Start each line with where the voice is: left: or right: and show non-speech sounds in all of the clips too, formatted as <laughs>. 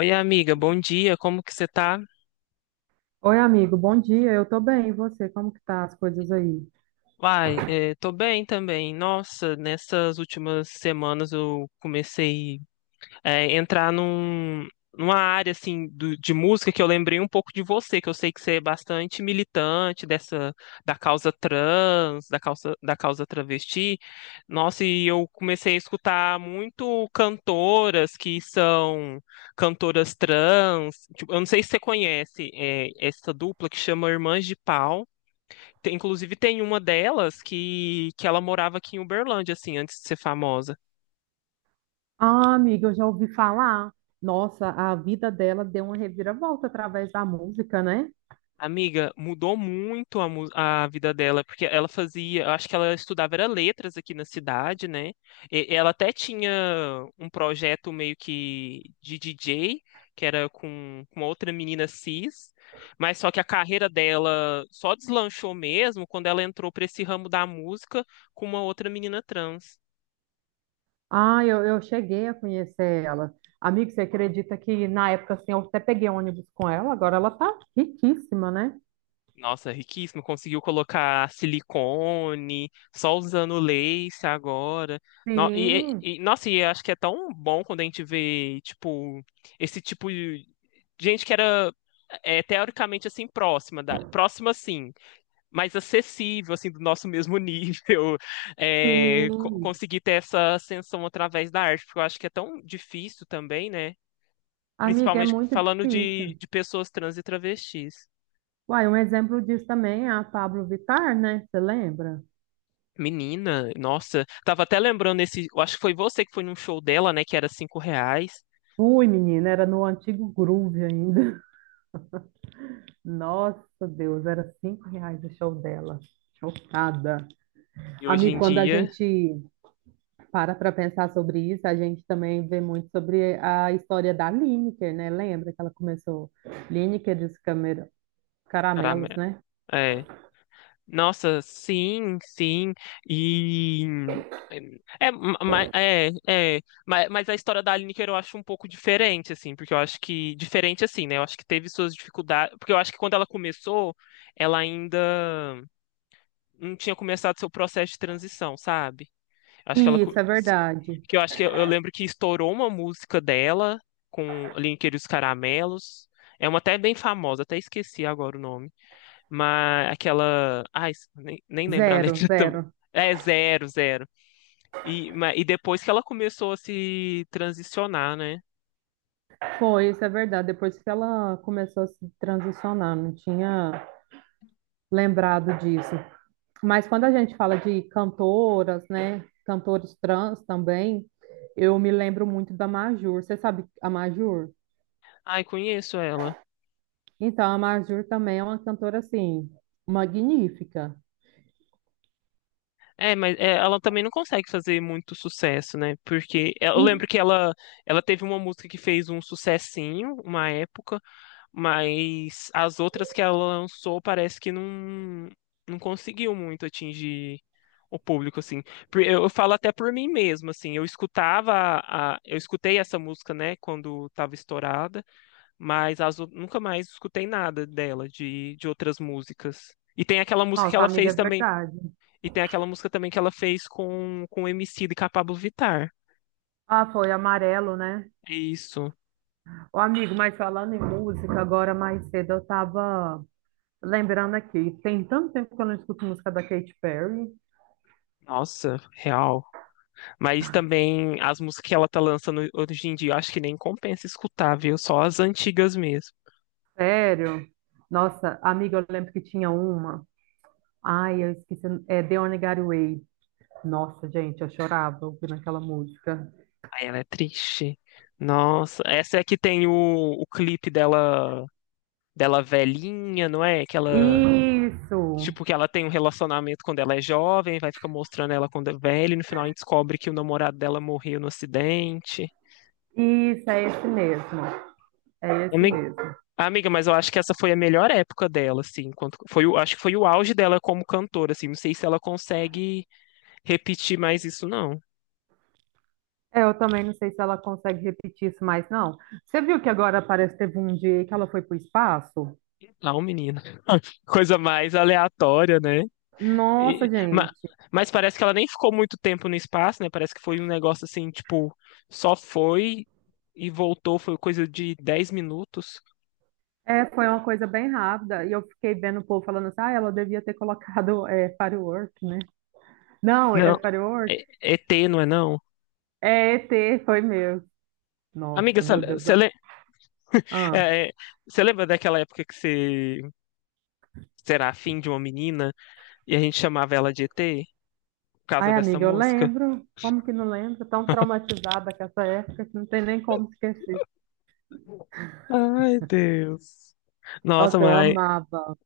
left: Oi, amiga, bom dia, como que você tá?
right: Oi, amigo, bom dia. Eu tô bem, e você? Como que tá as coisas aí?
left: Uai, tô bem também. Nossa, nessas últimas semanas eu comecei a entrar numa área assim de música que eu lembrei um pouco de você, que eu sei que você é bastante militante dessa da causa trans, da causa travesti. Nossa, e eu comecei a escutar muito cantoras que são cantoras trans. Tipo, eu não sei se você conhece, essa dupla que chama Irmãs de Pau. Inclusive, tem uma delas que ela morava aqui em Uberlândia, assim, antes de ser famosa.
right: Ah, amiga, eu já ouvi falar. Nossa, a vida dela deu uma reviravolta através da música, né?
left: Amiga, mudou muito a vida dela, porque ela fazia, eu acho que ela estudava era letras aqui na cidade, né? Ela até tinha um projeto meio que de DJ, que era com outra menina cis, mas só que a carreira dela só deslanchou mesmo quando ela entrou para esse ramo da música com uma outra menina trans.
right: Ah, eu cheguei a conhecer ela. Amigo, você acredita que na época assim, eu até peguei ônibus com ela, agora ela tá riquíssima, né?
left: Nossa, riquíssimo. Conseguiu colocar silicone, só usando lace agora.
right: Sim,
left: Nossa, e eu acho que é tão bom quando a gente vê, tipo, esse tipo de gente que era é, teoricamente assim próxima da, próxima sim, mas acessível assim do nosso mesmo nível, <laughs> é,
right: sim.
left: conseguir ter essa ascensão através da arte, porque eu acho que é tão difícil também, né?
right: Amiga, é
left: Principalmente
right: muito
left: falando
right: difícil.
left: de pessoas trans e travestis.
right: Uai, um exemplo disso também é a Pablo Vittar, né? Você lembra?
left: Menina, nossa, tava até lembrando esse, eu acho que foi você que foi num show dela, né, que era cinco reais,
right: Fui, menina, era no antigo Groove ainda. Nossa, Deus, era 5 reais o show dela. Chocada.
left: e hoje
right: Amigo,
left: em
right: quando a
left: dia,
right: gente para pensar sobre isso, a gente também vê muito sobre a história da Lineker, né? Lembra que ela começou Lineker e os
left: caramba,
right: caramelos, né?
left: é, nossa, sim, e, é, mas a história da Lineker eu acho um pouco diferente, assim, porque eu acho que, diferente assim, né, eu acho que teve suas dificuldades, porque eu acho que quando ela começou, ela ainda não tinha começado seu processo de transição, sabe? Acho que ela.
right: Isso é verdade.
left: Que eu acho que eu lembro que estourou uma música dela com ali entre os caramelos. É uma até bem famosa, até esqueci agora o nome. Mas aquela. Ai, nem lembro a
right: Zero,
left: letra <laughs> também.
right: zero.
left: É zero, zero. E, e depois que ela começou a se transicionar, né?
right: Foi, isso é verdade. Depois que ela começou a se transicionar, não tinha lembrado disso. Mas quando a gente fala de cantoras, né, cantores trans também, eu me lembro muito da Majur. Você sabe a Majur?
left: Ai, conheço ela.
right: Então, a Majur também é uma cantora, assim, magnífica.
left: É, mas é, ela também não consegue fazer muito sucesso, né? Porque é, eu
right: E.
left: lembro que ela teve uma música que fez um sucessinho, uma época. Mas as outras que ela lançou parece que não, não conseguiu muito atingir o público, assim. Eu falo até por mim mesmo, assim. Eu escutava eu escutei essa música, né, quando estava estourada, mas nunca mais escutei nada dela, de outras músicas. E tem aquela música que
right: Nossa,
left: ela
right: amiga, é
left: fez também,
right: verdade.
left: e tem aquela música também que ela fez com o Emicida e com a Pabllo Vittar.
right: Ah, foi amarelo, né?
left: É isso.
right: Ô, amigo, mas falando em música, agora mais cedo eu tava lembrando aqui. Tem tanto tempo que eu não escuto música da Katy Perry.
left: Nossa, real. Mas também as músicas que ela tá lançando hoje em dia, eu acho que nem compensa escutar, viu? Só as antigas mesmo.
right: Sério? Nossa, amiga, eu lembro que tinha uma. Ai, eu esqueci. É The Only Gateway. Nossa, gente, eu chorava ouvindo aquela música.
left: Aí ela é triste. Nossa, essa é que tem o clipe dela, dela velhinha, não é? Que ela,
right: Isso!
left: tipo, que ela tem um relacionamento quando ela é jovem, vai ficar mostrando ela quando é velha, e no final a gente descobre que o namorado dela morreu no acidente.
right: Isso, é esse mesmo. É esse
left: Ami-
right: mesmo.
left: Amiga, mas eu acho que essa foi a melhor época dela, assim, enquanto foi o, acho que foi o auge dela como cantora, assim, não sei se ela consegue repetir mais isso, não.
right: É, eu também não sei se ela consegue repetir isso mais, não. Você viu que agora parece que teve um dia aí que ela foi pro espaço?
left: Não, menina. Coisa mais aleatória, né?
right: Nossa,
left: E- ma-
right: gente.
left: mas parece que ela nem ficou muito tempo no espaço, né? Parece que foi um negócio assim, tipo, só foi e voltou, foi coisa de 10 minutos.
right: É, foi uma coisa bem rápida. E eu fiquei vendo o povo falando assim, ah, ela devia ter colocado Firework, né? Não, é
left: Não,
right: Firework?
left: é, ET, não é não?
right: É ET, foi meu.
left: Amiga,
right: Nossa,
left: você
right: meu Deus.
left: le-
right: Ah.
left: é, é, você lembra daquela época que você era afim de uma menina e a gente chamava ela de ET por causa
right: Ai,
left: dessa
right: amiga, eu
left: música?
right: lembro. Como que não lembro? Tão traumatizada com essa época que não tem nem como esquecer.
left: Ai, Deus. Nossa,
right: Nossa, eu
left: mas
right: amava.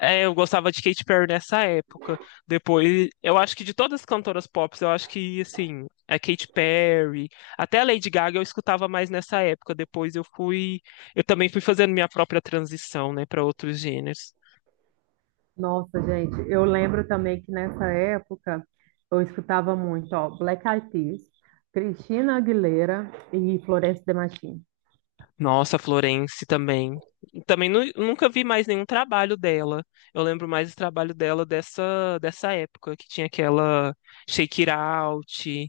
left: é, eu gostava de Katy Perry nessa época. Depois, eu acho que de todas as cantoras pop, eu acho que, assim, a Katy Perry, até a Lady Gaga eu escutava mais nessa época. Depois eu fui, eu também fui fazendo minha própria transição, né, para outros gêneros.
right: Nossa, gente, eu lembro também que nessa época eu escutava muito, ó, Black Eyed Peas, Cristina Aguilera e Florence Demachim.
left: Nossa, Florence também. Também nunca vi mais nenhum trabalho dela. Eu lembro mais do trabalho dela dessa época, que tinha aquela Shake It Out,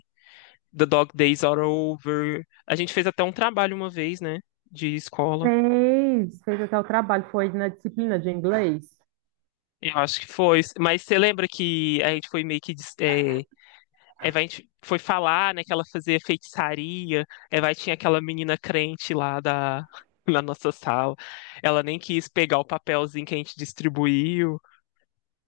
left: The Dog Days Are Over. A gente fez até um trabalho uma vez, né? De escola.
right: Fez até o trabalho, foi na disciplina de inglês.
left: Eu acho que foi. Mas você lembra que a gente foi meio que. É, Eva, a gente foi falar, né? Que ela fazia feitiçaria. Eva tinha aquela menina crente lá da, <laughs> na nossa sala. Ela nem quis pegar o papelzinho que a gente distribuiu.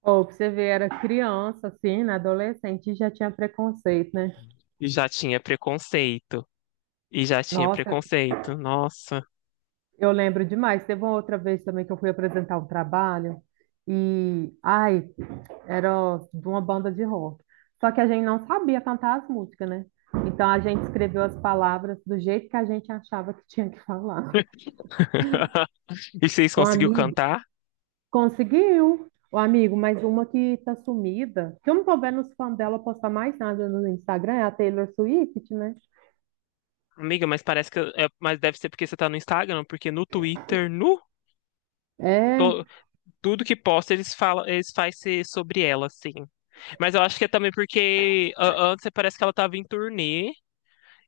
right: Ou pra você ver, era criança, assim, né, adolescente, e já tinha preconceito, né?
left: E já tinha preconceito. E já tinha
right: Nossa,
left: preconceito. Nossa.
right: eu lembro demais. Teve uma outra vez também que eu fui apresentar um trabalho e, ai, era de uma banda de rock. Só que a gente não sabia cantar as músicas, né? Então a gente escreveu as palavras do jeito que a gente achava que tinha que falar.
left: <laughs> E vocês
right: O
left: conseguiu
right: amigo
left: cantar?
right: conseguiu. O amigo, mas uma que tá sumida, que eu não tô vendo os fãs dela postar mais nada no Instagram, é a Taylor Swift, né?
left: Amiga, mas parece que. Mas deve ser porque você tá no Instagram, porque no Twitter, no.
right: É.
left: to- Tudo que posta eles falam, eles faz ser sobre ela, assim. Mas eu acho que é também porque antes parece que ela tava em turnê.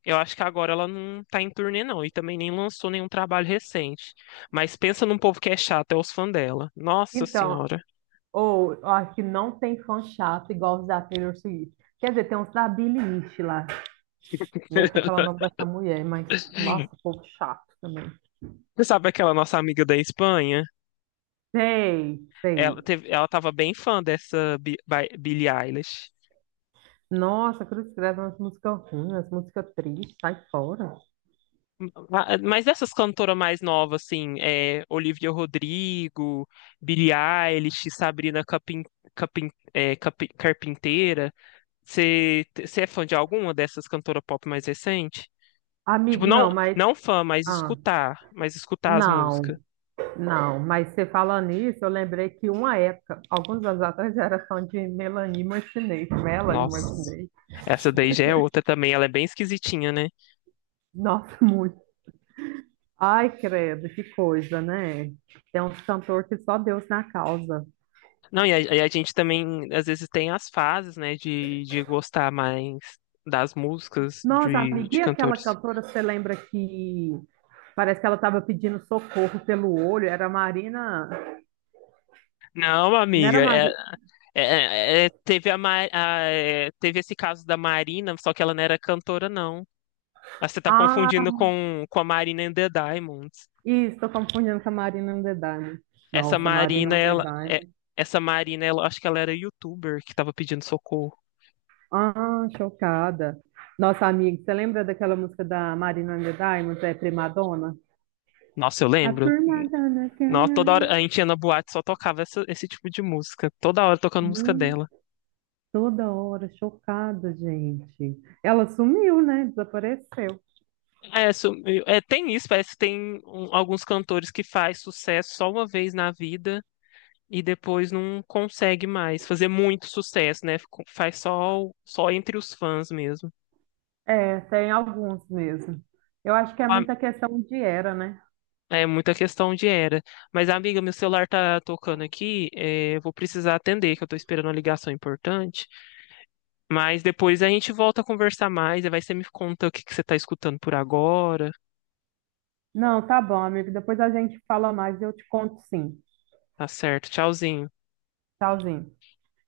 left: Eu acho que agora ela não tá em turnê, não. E também nem lançou nenhum trabalho recente. Mas pensa num povo que é chato, é os fãs dela. Nossa
right: Então,
left: Senhora.
right: ou eu acho que não tem fã chato igual os da Taylor Swift. Quer dizer, tem uns da Billie Eilish lá. Nem sei falar o nome
left: <laughs>
right: dessa mulher, mas nossa, povo chato também.
left: Você sabe aquela nossa amiga da Espanha?
right: Sei,
left: Ela
right: sei.
left: teve, ela tava bem fã dessa Billie Eilish.
right: Nossa, quando escreve umas músicas ruins, umas músicas tristes, sai fora.
left: Mas essas cantoras mais novas, assim, é, Olivia Rodrigo, Billie Eilish, Sabrina Capin, Carpinteira, você é fã de alguma dessas cantoras pop mais recente? Tipo,
right: Amigo,
left: não,
right: não, mas.
left: não fã,
right: Ah,
left: mas escutar as
right: não,
left: músicas.
right: não. Mas você falando nisso, eu lembrei que uma época, alguns anos atrás, eu era fã de Melanie Martinez. Melanie
left: Nossa,
right: Martinez.
left: essa daí já é outra também, ela é bem esquisitinha, né?
right: Nossa, muito. Ai, credo, que coisa, né? Tem uns cantor que só Deus na causa.
left: Não, e a gente também, às vezes, tem as fases, né, de gostar mais das músicas
right: Nossa, amiga,
left: de
right: e aquela
left: cantores.
right: cantora, você lembra que parece que ela estava pedindo socorro pelo olho? Era a Marina.
left: Não,
right: Não era a
left: amiga, é
right: Marina.
left: É, teve é, teve esse caso da Marina, só que ela não era cantora, não. Ah, você tá
right: Ah,
left: confundindo com a Marina and the Diamonds.
right: isso, estou confundindo com a Marina and the Diamond.
left: Essa
right: Nossa, Marina
left: Marina,
right: and the
left: ela,
right: Diamond.
left: essa Marina, ela, acho que ela era YouTuber que tava pedindo socorro.
right: Ah, chocada. Nossa, amiga, você lembra daquela música da Marina and the Diamond, é Primadonna?
left: Nossa, eu
right: A
left: lembro.
right: Primadonna
left: Nossa, toda hora a gente ia na boate só tocava esse tipo de música. Toda hora tocando música
right: Girl.
left: dela.
right: Toda hora, chocada, gente. Ela sumiu, né? Desapareceu.
left: É, é, tem isso, parece que tem um, alguns cantores que faz sucesso só uma vez na vida. E depois não consegue mais fazer muito sucesso, né? Faz só, só entre os fãs mesmo.
right: É, tem alguns mesmo. Eu acho que é
left: A-
right: muita questão de era, né?
left: É muita questão de era. Mas, amiga, meu celular tá tocando aqui, é, eu vou precisar atender, que eu tô esperando uma ligação importante. Mas depois a gente volta a conversar mais, aí vai você me conta o que que você tá escutando por agora.
right: Não, tá bom, amigo. Depois a gente fala mais e eu te conto sim.
left: Tá certo, tchauzinho.
right: Tchauzinho.